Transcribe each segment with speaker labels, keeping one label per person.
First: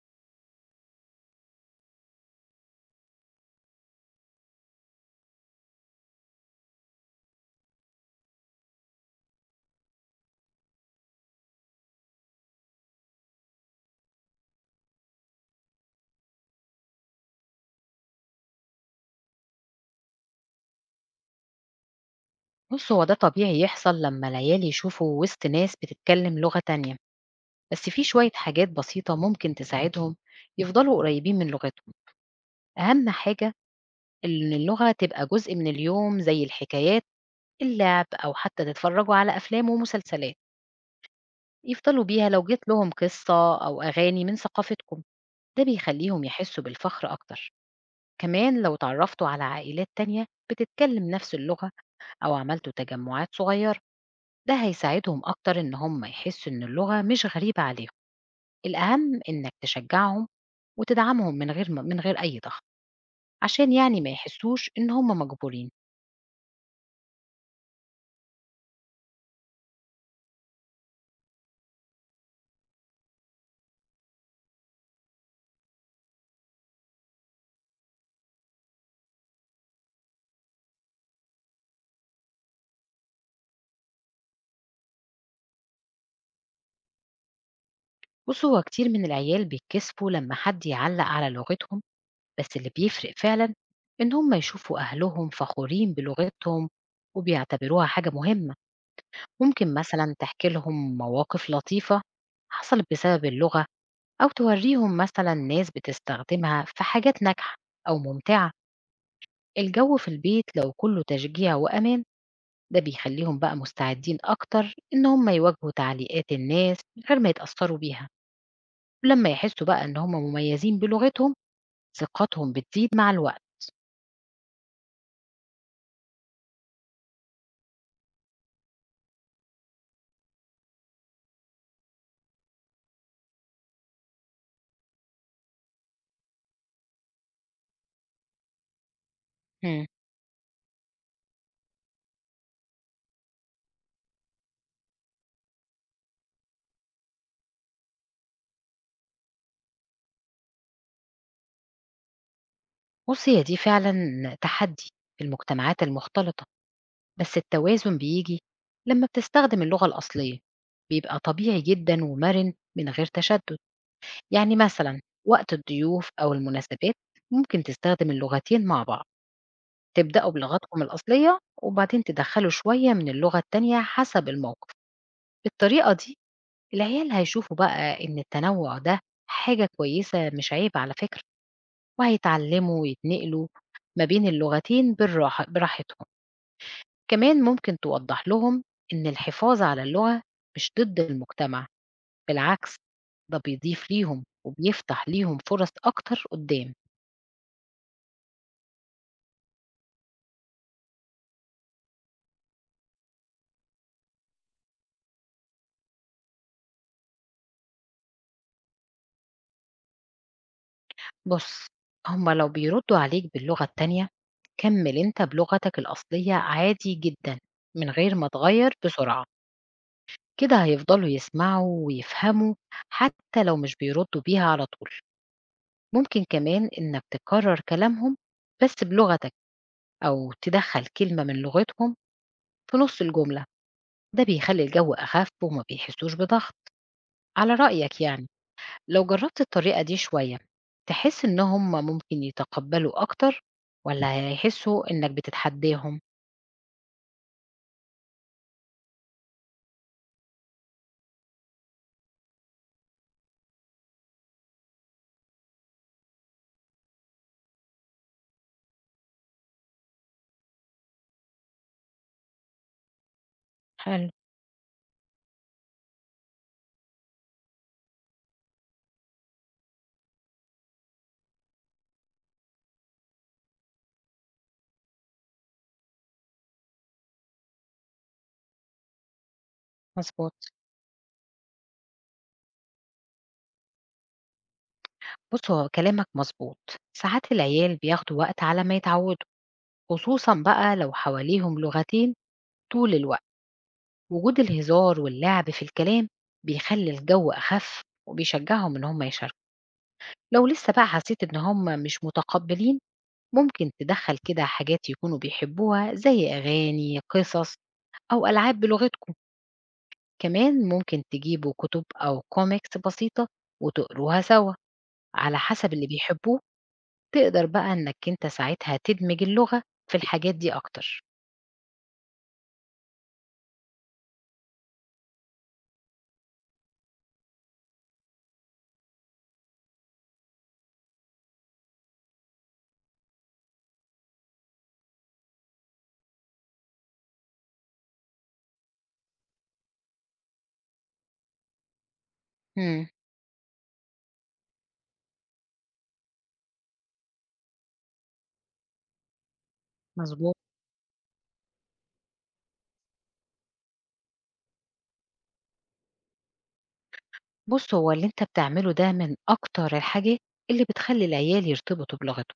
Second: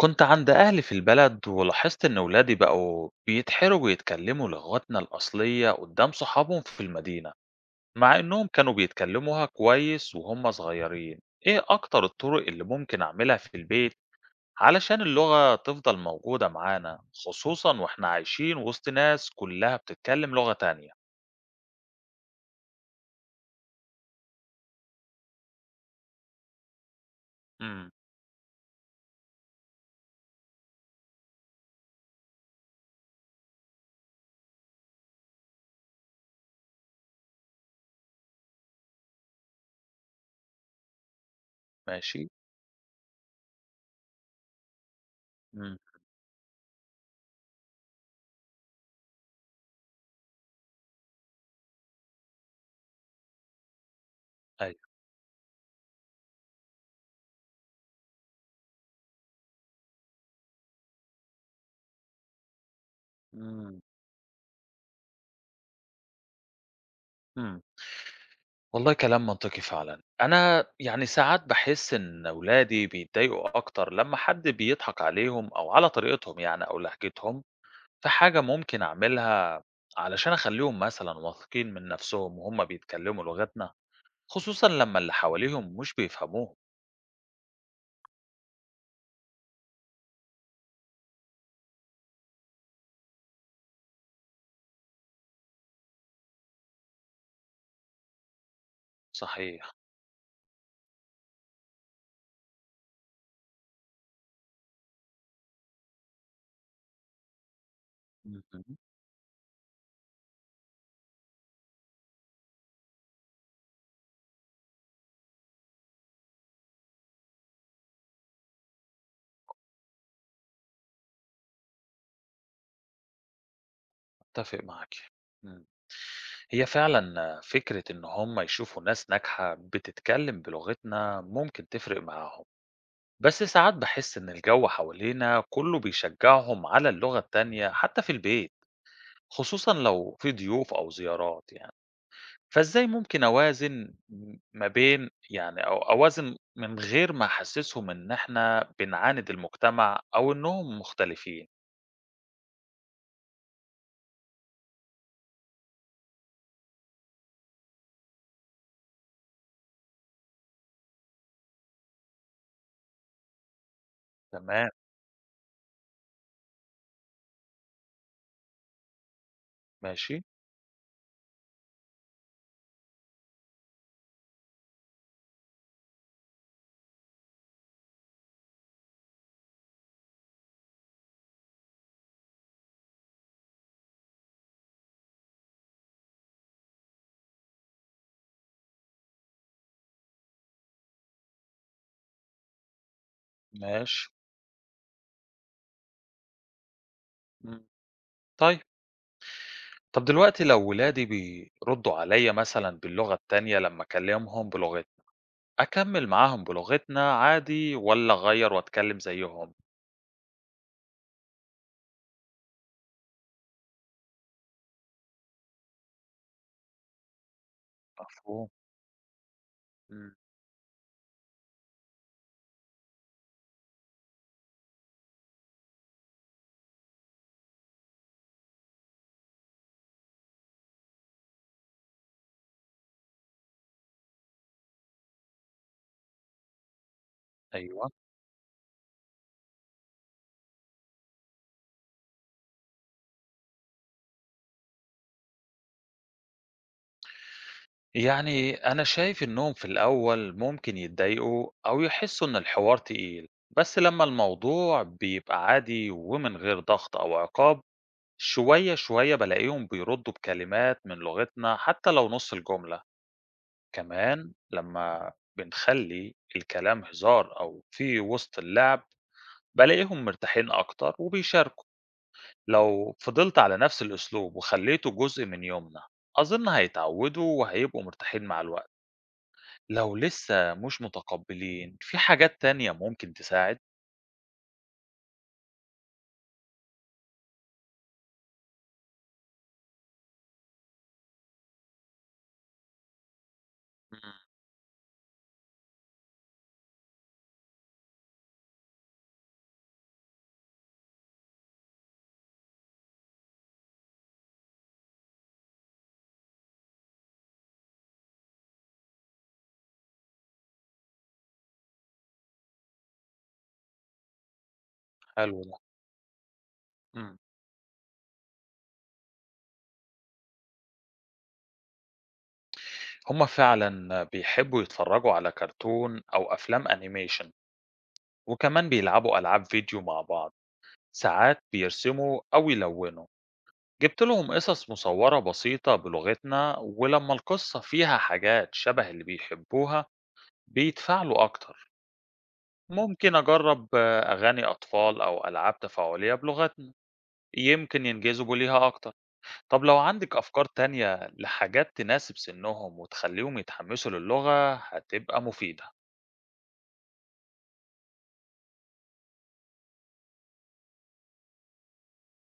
Speaker 1: كنت عند أهلي في البلد ولاحظت إن ولادي بقوا بيتحروا ويتكلموا لغتنا الأصلية قدام صحابهم في المدينة، مع إنهم كانوا بيتكلموها كويس وهم صغيرين. إيه أكتر الطرق اللي ممكن أعملها في البيت علشان اللغة تفضل موجودة معانا، خصوصا وإحنا عايشين وسط ناس كلها بتتكلم لغة تانية؟
Speaker 2: بُص، هو ده طبيعي يحصل لمّا العيال يشوفوا وسط ناس بتتكلم لغة تانية، بس
Speaker 1: امم.
Speaker 2: في شوية حاجات بسيطة ممكن تساعدهم يفضلوا قريبين من لغتهم. أهم حاجة إن اللغة تبقى جزء من اليوم زي الحكايات، اللعب، أو حتى تتفرجوا على أفلام ومسلسلات يفضلوا
Speaker 1: ماشي.
Speaker 2: بيها لو جيت لهم قصة أو أغاني من ثقافتكم. ده
Speaker 1: امم.
Speaker 2: بيخليهم يحسوا بالفخر أكتر. كمان لو اتعرفتوا على عائلات تانية بتتكلم نفس اللغة أو عملتوا تجمعات صغيرة، ده
Speaker 1: أيوه.
Speaker 2: هيساعدهم أكتر إن هم يحسوا إن اللغة مش غريبة عليهم. الأهم إنك تشجعهم وتدعمهم من غير أي ضغط، عشان
Speaker 1: امم.
Speaker 2: يعني ما يحسوش إن هم مجبورين.
Speaker 1: امم. والله كلام منطقي فعلًا. أنا يعني ساعات باحس إن ولادي بيتضايقوا أكتر لمّا حد بيضحك عليهم أو على طريقتهم يعني أو لهجتهم، فحاجة ممكن أعملها علشان أخلّيهم مثلًا واثقين من نفسهم وهُم بيتكلموا لغتنا، خصوصًا لمّا اللي حواليهم مش بيفهموهم.
Speaker 2: بص، هو كتير من العيال بيتكسفوا لما حد يعلق على لغتهم، بس اللي بيفرق فعلا إن هم يشوفوا أهلهم فخورين بلغتهم وبيعتبروها حاجة مهمة.
Speaker 1: صحيح.
Speaker 2: ممكن مثلا تحكي لهم مواقف لطيفة حصلت بسبب اللغة، أو توريهم مثلا ناس بتستخدمها في حاجات ناجحة أو ممتعة.
Speaker 1: اهم.
Speaker 2: الجو في البيت لو كله تشجيع وأمان، ده بيخليهم بقى مستعدين أكتر إن هم يواجهوا تعليقات الناس من غير ما يتأثروا بيها، ولما يحسوا بقى إن هم مميزين بلغتهم، ثقتهم بتزيد مع الوقت.
Speaker 1: أتفق معاكِ. إمم. هي فعلًا فكرة إن هُم يشوفوا ناس ناجحة بتتكلم بلغتنا ممكن تفرق معاهم. بس ساعات بحس إن الجو حوالينا كله بيشجعهم على اللغة التانية حتى في البيت، خصوصا
Speaker 2: مم.
Speaker 1: لو في ضيوف أو زيارات يعني. فإزاي ممكن أوازن ما بين يعني أو أوازن من غير ما أحسسهم إن إحنا بنعاند المجتمع أو إنهم مختلفين؟
Speaker 2: بصي، هي دي فعلا تحدي في المجتمعات المختلطة، بس التوازن بيجي لما بتستخدم اللغة الأصلية، بيبقى طبيعي جدا ومرن من غير تشدد. يعني
Speaker 1: تمام.
Speaker 2: مثلا وقت الضيوف أو المناسبات، ممكن تستخدم اللغتين مع بعض،
Speaker 1: ماشي.
Speaker 2: تبدأوا بلغتكم الأصلية وبعدين تدخّلوا شوية من اللغة التانية حسب الموقف. بالطريقة دي العيال هيشوفوا بقى إن التنوُّع ده حاجة كويسة مش عيب على فكرة، وهيتعلّموا ويتنقلوا ما بين اللغتين بالراحة براحتهم. كمان ممكن توضّح لهم إن الحفاظ على اللغة مش ضد المجتمع، بالعكس، ده بيضيف
Speaker 1: ماشي.
Speaker 2: ليهم وبيفتح ليهم فرص أكتر قُدّام.
Speaker 1: مم. طيب. طب دلوقتي لو ولادي بيردوا عليا مثلا باللغة التانية لما أكلمهم بلغتنا، أكمل معاهم بلغتنا عادي ولا أغير وأتكلم زيهم؟
Speaker 2: بُص، هُم لو بيردّوا عليك باللغة التانية، كمّل أنت بلغتك الأصلية عادي جدًا، من غير ما
Speaker 1: مفهوم.
Speaker 2: تغيّر بسرعة.
Speaker 1: إمم.
Speaker 2: كده هيفضلوا يسمعوا ويفهموا حتى لو مش بيردّوا بيها على طول. ممكن كمان إنك تكرّر كلامهم بس بلغتك، أو تدخّل كلمة من لغتهم في نُص الجملة، ده بيخلّي الجو أخف وما بيحسّوش بضغط، على
Speaker 1: أيوه.
Speaker 2: رأيك يعني. لو جربت الطريقة دي شوية، تحس إن هم ممكن يتقبلوا أكتر والّا هيحسوا إنك بتتحداهم؟
Speaker 1: يعني أنا شايف إنّهم في الأول ممكن يتضايقوا أو يحسّوا إن الحوار تقيل، بس لمّا الموضوع بيبقى عادي ومن غير ضغط أو عقاب، شوية، شوية بالاقيهم بيردّوا بكلمات من لغتنا حتّى لو نُص الجملة.
Speaker 2: حلو،
Speaker 1: كمان لمّا بنخلّي الكلام هزار أو في وسط اللعب، بالاقيهم مرتاحين أكتر وبيشاركوا. لو فضلت على نفس الأسلوب وخليته جزء من يومنا أظن هيتعودوا وهيبقوا مرتاحين مع الوقت. لو
Speaker 2: مضبوط.
Speaker 1: لسه مش متقبلين في حاجات تانية ممكن تساعد.
Speaker 2: بُص، هو كلامك مضبوط، ساعات العيال بياخدوا وقت على ما يتعودوا، خصوصًا بقى لو حواليهم لغتين طول الوقت.
Speaker 1: مم.
Speaker 2: وجود الهزار واللعب في الكلام بيخلّي الجو أخف وبيشجعهم إن هم يشاركوا. لو لسه بقى حسيت إن هم مش متقبلين، ممكن تدخّل كده حاجات يكونوا بيحبوها زي أغاني، قصص أو ألعاب بلغتكم. كمان ممكن تجيبوا كتب أو كوميكس بسيطة وتقروها سوا على
Speaker 1: حلو ده.
Speaker 2: حسب اللي بيحبوه.
Speaker 1: مم.
Speaker 2: تقدر بقى إنك أنت ساعتها تدمج اللغة في الحاجات دي أكتر.
Speaker 1: هما فعلا بيحبوا يتفرجوا على كرتون أو أفلام أنيميشن، وكمان بيلعبوا ألعاب فيديو مع بعض، ساعات بيرسموا أو يلونوا. جبت لهم قصص مصورة بسيطة بلغتنا ولما القصة فيها حاجات شبه اللي بيحبوها بيتفاعلوا أكتر.
Speaker 2: امم.
Speaker 1: ممكن أجرب أغاني أطفال أو ألعاب تفاعلية بلغتنا، يمكن ينجذبوا ليها أكتر. طب لو عندك
Speaker 2: مظبوط.
Speaker 1: أفكار تانية لحاجات تناسب سنهم وتخليهم يتحمسوا للغة هتبقى مفيدة.
Speaker 2: بص، هو اللي أنت بتعمله ده من أكتر الحاجات اللي بتخلي العيال يرتبطوا بلغته،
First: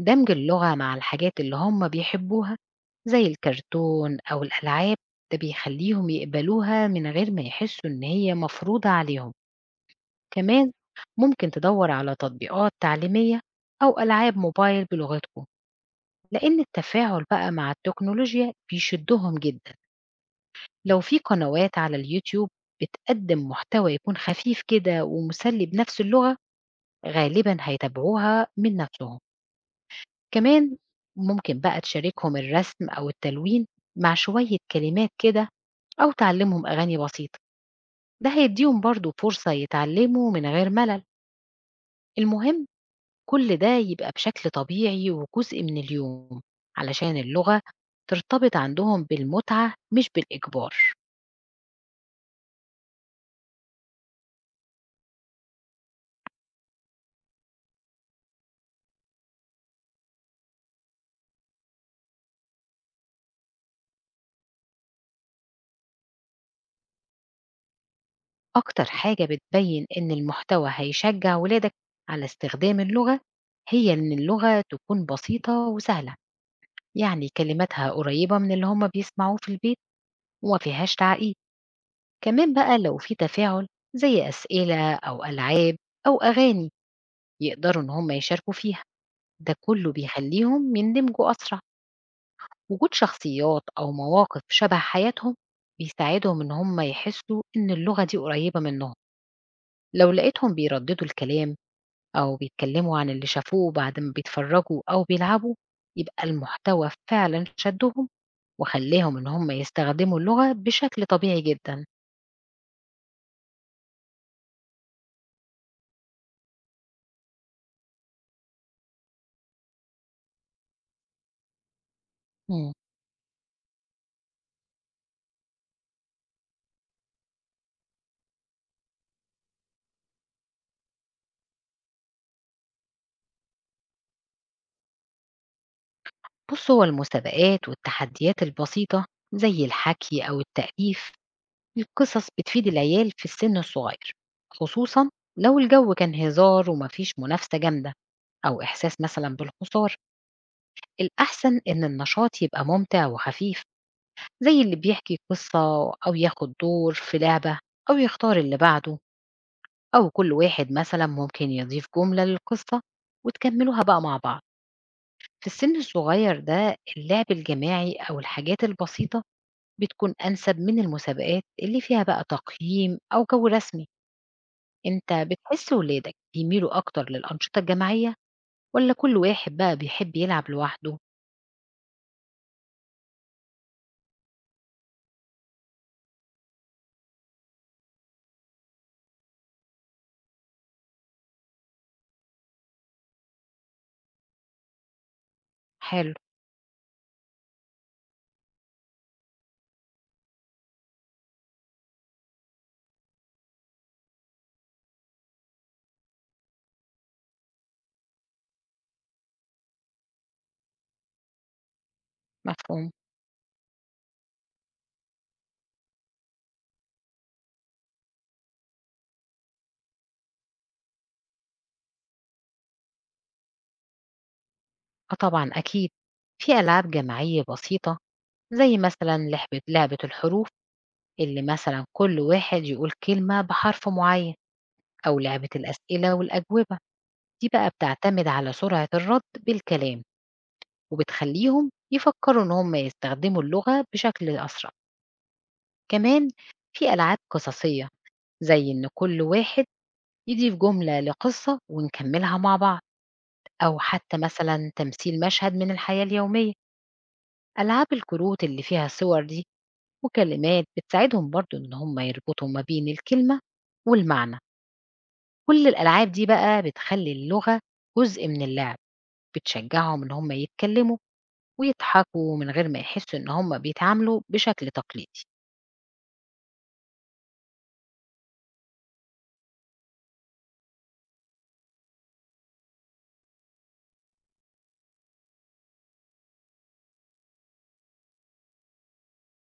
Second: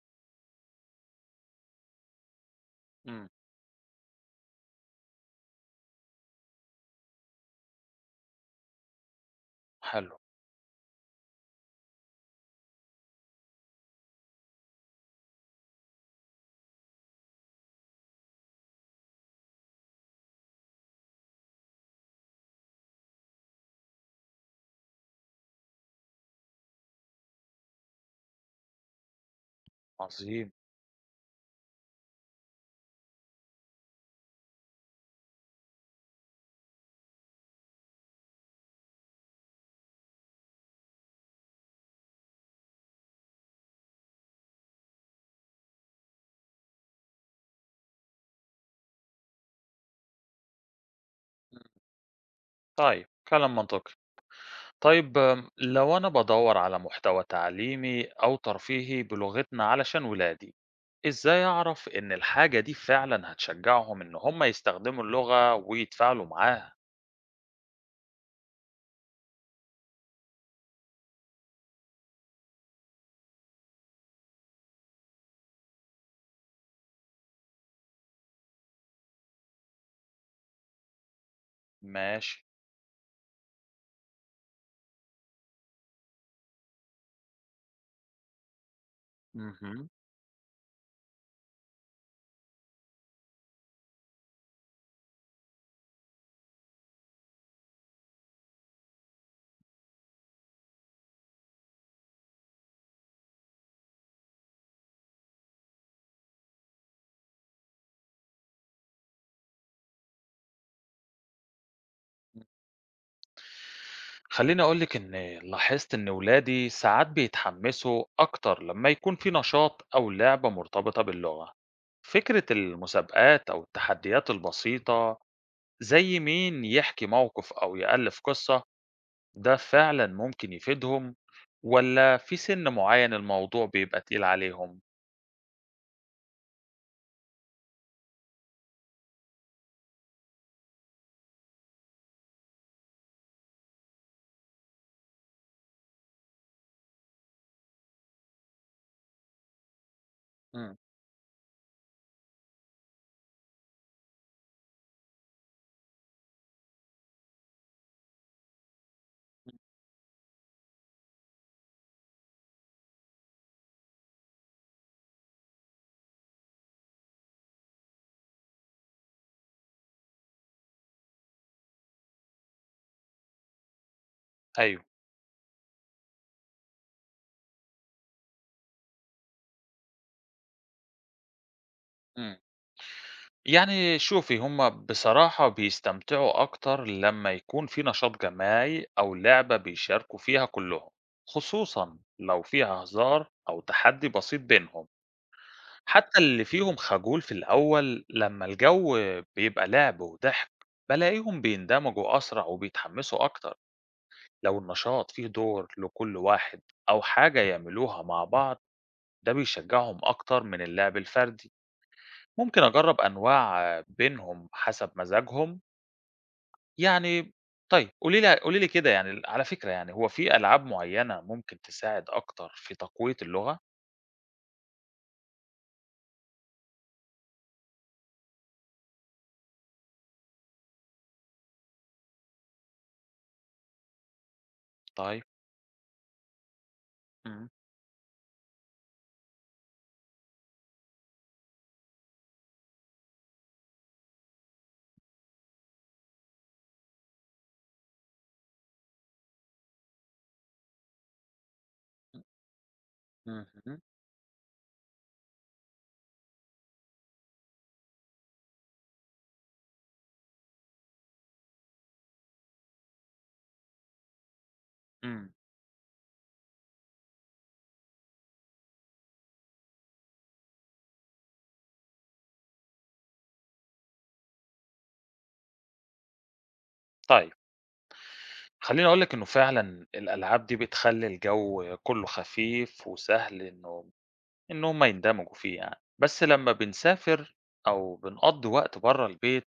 Speaker 2: دمج اللغة مع الحاجات اللي هم بيحبوها زي
Speaker 1: مم.
Speaker 2: الكرتون أو الألعاب، ده بيخليهم يقبلوها من غير ما يحسوا إن هي مفروضة عليهم.
Speaker 1: حلو.
Speaker 2: كمان ممكن تدور على تطبيقات تعليمية أو ألعاب موبايل بلغتكم، لأن التفاعل بقى مع التكنولوجيا بيشدهم جدا. لو في قنوات على اليوتيوب بتقدم محتوى يكون خفيف كده ومسلي بنفس اللغة، غالبا هيتابعوها من نفسهم.
Speaker 1: عظيم.
Speaker 2: كمان ممكن بقى تشاركهم الرسم أو التلوين مع شوية كلمات كده، أو تعلمهم أغاني بسيطة، ده هيديهم برضو فرصة يتعلموا من غير ملل. المهم كل ده يبقى بشكل طبيعي وجزء من اليوم، علشان اللغة ترتبط عندهم بالمتعة مش بالإجبار.
Speaker 1: طيب كلام منطقي. طيب لو أنا بدور على محتوى تعليمي أو ترفيهي بلغتنا علشان ولادي، إزاي أعرف إن الحاجة دي فعلا هتشجعهم إن هم يستخدموا اللغة ويتفاعلوا معاها؟
Speaker 2: أكتر حاجة بتبين إن المحتوى هيشجع ولادك على استخدام اللغة، هي إن اللغة تكون بسيطة وسهلة، يعني كلماتها قريبة من اللي هما بيسمعوه في البيت وما فيهاش تعقيد.
Speaker 1: ماشي.
Speaker 2: كمان بقى لو في تفاعل زي أسئلة أو ألعاب أو أغاني يقدروا إن هما يشاركوا فيها، ده
Speaker 1: مهم.
Speaker 2: كله بيخليهم يندمجوا أسرع. وجود شخصيات أو مواقف شبه حياتهم بيساعدهم إن هم يحسوا إن اللغة دي قريبة منهم. لو لقيتهم بيرددوا الكلام أو بيتكلموا عن اللي شافوه بعد ما بيتفرجوا أو بيلعبوا، يبقى المحتوى فعلا شدهم وخليهم إن هم يستخدموا اللغة بشكل طبيعي جدا.
Speaker 1: خلّيني أقول لِك إن لاحظت إن ولادي ساعات بيتحمّسوا أكتر لمّا يكون في نشاط أو لعبة مرتبطة باللغة. فكرة
Speaker 2: مم.
Speaker 1: المسابقات أو التحديات البسيطة زي مين يحكي موقف أو يألّف قصة، ده فعلًا ممكن يفيدهم والّا في سِن معيّن الموضوع بيبقى تقيل عليهم؟
Speaker 2: بص، هو المسابقات والتحديات البسيطة زي الحكي أو التأليف القصص بتفيد العيال في السن الصغير، خصوصا لو الجو كان هزار ومفيش منافسة جامدة أو إحساس مثلا بالخسارة.
Speaker 1: إمم.
Speaker 2: الأحسن إن النشاط يبقى ممتع وخفيف، زي اللي بيحكي قصة أو ياخد دور في لعبة أو يختار اللي بعده،
Speaker 1: إمم.
Speaker 2: أو كل واحد مثلا ممكن يضيف جملة للقصة وتكملوها بقى مع بعض. في السن الصغير ده اللعب الجماعي أو الحاجات البسيطة بتكون أنسب من المسابقات اللي فيها بقى تقييم أو جو رسمي.
Speaker 1: أيوه.
Speaker 2: أنت بتحس ولادك بيميلوا أكتر للأنشطة الجماعية ولا كل واحد بقى بيحب يلعب لوحده؟
Speaker 1: إمم. يعني شوفي هُم بصراحة بيستمتعوا أكتر لمّا يكون في نشاط جماعي أو لعبة بيشاركوا فيها كلّهم، خصوصًا لو فيها هزار أو تحدّي بسيط بينهم،
Speaker 2: حلو.
Speaker 1: حتى اللي فيهم خجول في الأول لمّا الجو بيبقى لعب وضحك بالاقيهم بيندمجوا أسرع وبيتحمسوا أكتر، لو النشاط فيه دور لكل واحد أو حاجة يعملوها مع بعض ده بيشجعهم أكتر من اللعب الفردي، ممكن
Speaker 2: مفهوم.
Speaker 1: أجرّب أنواع بينهم حسب مزاجهم يعني. طيب، قولي لي قولي لي كده يعني على فكرة يعني، هو في ألعاب معيّنة ممكن تساعد أكتر في تقوية اللغة؟
Speaker 2: آه طبعًا أكيد، في ألعاب جماعية بسيطة زي مثلًا لحبة لعبة الحروف اللي مثلًا كل واحد يقول كلمة بحرف معين، أو
Speaker 1: طيب.
Speaker 2: لعبة الأسئلة والأجوبة،
Speaker 1: إمم.
Speaker 2: دي بقى بتعتمد على سرعة الرد بالكلام، وبتخليهم يفكروا إن هم يستخدموا اللغة بشكل أسرع. كمان في ألعاب قصصية زي إن كل واحد يضيف جملة لقصة ونكملها مع بعض،
Speaker 1: إمم.
Speaker 2: أو
Speaker 1: اهم.
Speaker 2: حتى مثلًا تمثيل مشهد من الحياة اليومية. ألعاب الكروت اللي فيها صور دي وكلمات بتساعدهم برضو إن هم يربطوا ما بين الكلمة والمعنى.
Speaker 1: إمم.
Speaker 2: كل الألعاب دي بقى بتخلي اللغة جزء من اللعب، بتشجعهم إن هم يتكلموا ويضحكوا من غير ما يحسوا إن هم بيتعاملوا بشكل تقليدي.
Speaker 1: طيب خلّيني أقول لِك إنه فعلًا الألعاب دي بتخلّي الجو كُلّه خفيف وسهل إن هم يندمجوا فيه يعني، بس لمّا بنسافر أو بنقضّي وقت برّه البيت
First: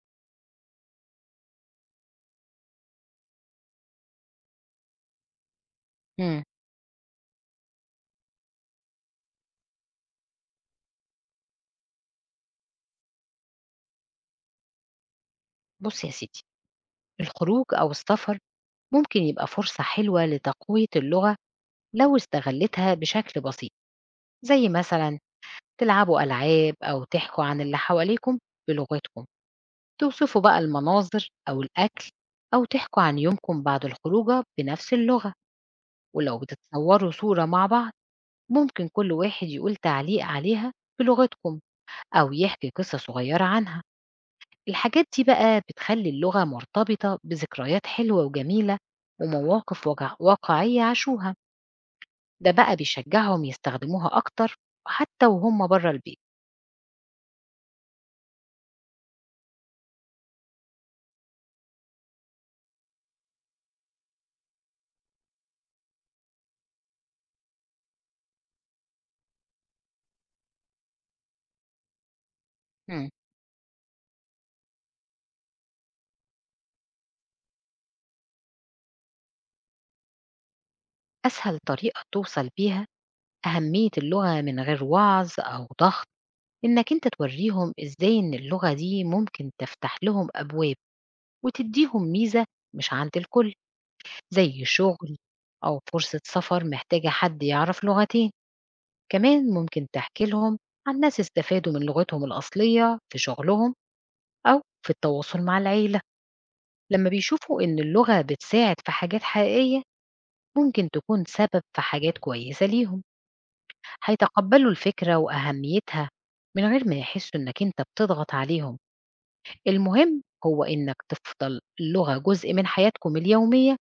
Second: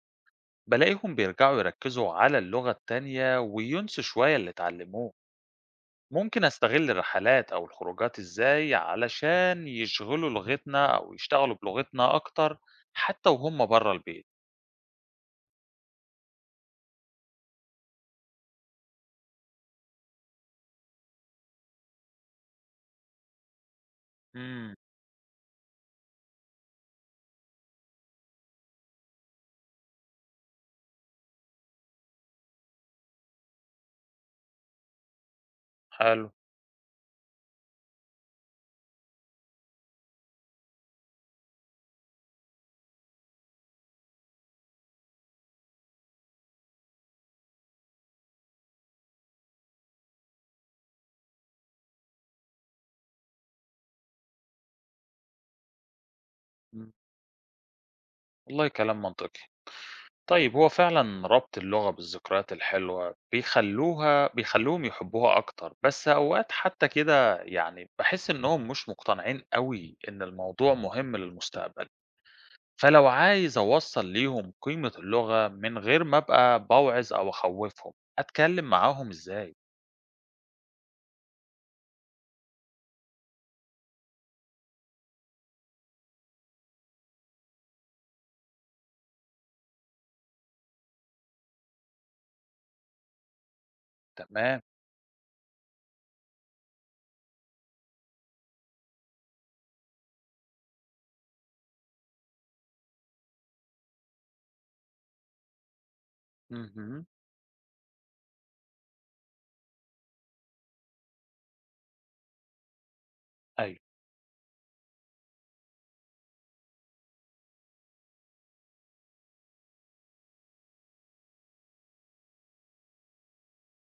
Speaker 1: بالاقيهم بيرجعوا يركّزوا على اللغة التانية وينسوا شوية اللي اتعلموه. ممكن
Speaker 2: مم.
Speaker 1: أستغل الرحلات أو الخروجات إزاي علشان يشغلوا لغتنا أو يشتغلوا بلغتنا أكتر حتى وهم بره البيت؟
Speaker 2: بص يا سيدي، الخروج أو السفر ممكن يبقى فرصة حلوة لتقوية اللغة لو استغلتها بشكل بسيط. زي
Speaker 1: امم.
Speaker 2: مثلا تلعبوا ألعاب أو تحكوا عن اللي حواليكم بلغتكم، توصفوا بقى المناظر أو الأكل، أو تحكوا عن يومكم بعد الخروجة بنفس اللغة.
Speaker 1: حلو.
Speaker 2: ولو بتتصوروا صورة مع بعض، ممكن كل واحد يقول تعليق عليها بلغتكم أو يحكي قصة صغيرة عنها. الحاجات دي بقى بتخلي اللغة مرتبطة بذكريات حلوة وجميلة ومواقف واقعية عاشوها. ده بقى بيشجعهم يستخدموها أكتر حتى وهم بره البيت.
Speaker 1: مم. والله كلام منطقي. طيب هو فعلا ربط اللغة بالذكريات الحلوة بيخلوهم يحبوها أكتر، بس أوقات حتى كده يعني بحس إنهم مش مقتنعين قوي إن الموضوع مهم للمستقبل، فلو
Speaker 2: مم.
Speaker 1: عايز أوصّل ليهم قيمة اللغة من غير ما أبقى باوعظ أو أخوّفهم، أتكلّم معاهم إزاي؟
Speaker 2: أسهل طريقة توصل بيها أهمية اللغة من غير وعظ أو ضغط، إنك أنت تورّيهم إزاي إن اللغة دي ممكن تفتح لهم أبواب وتدّيهم ميزة مش عند الكل،
Speaker 1: تمام.
Speaker 2: زي شغل أو فرصة سفر محتاجة حد يعرف لغتين. كمان ممكن تحكي لهم عن ناس استفادوا من لغتهم الأصلية في شغلهم أو في التواصل مع العيلة.
Speaker 1: اهم.
Speaker 2: لمّا بيشوفوا إن اللغة بتساعد في حاجات حقيقية، ممكن تكون سبب في حاجات كويسة ليهم،
Speaker 1: أيوه.
Speaker 2: هيتقبّلوا الفكرة وأهميتها من غير ما يحسّوا إنك أنت بتضغط عليهم. المهم هو إنك تفضل اللغة جزء من حياتكم اليومية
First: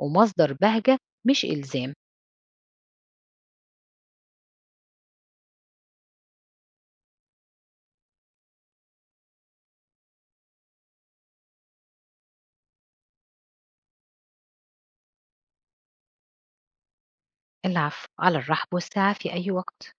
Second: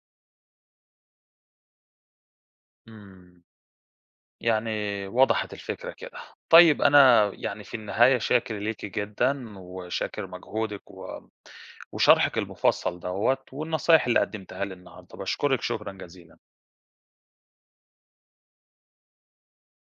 Speaker 2: ومصدر بهجة مش إلزام.
Speaker 1: إمم. يعني وضحت الفكرة كده. طيب أنا يعني في النهاية شاكر ليكِ جدًا، وشاكر مجهودِك وشرحِك المفصّل دوّة، والنصايح اللي قدّمتيها لي النهارده، باشكرِك شكرًا جزيلًا.
Speaker 2: العفو، على الرحب والسعة في أي وقت.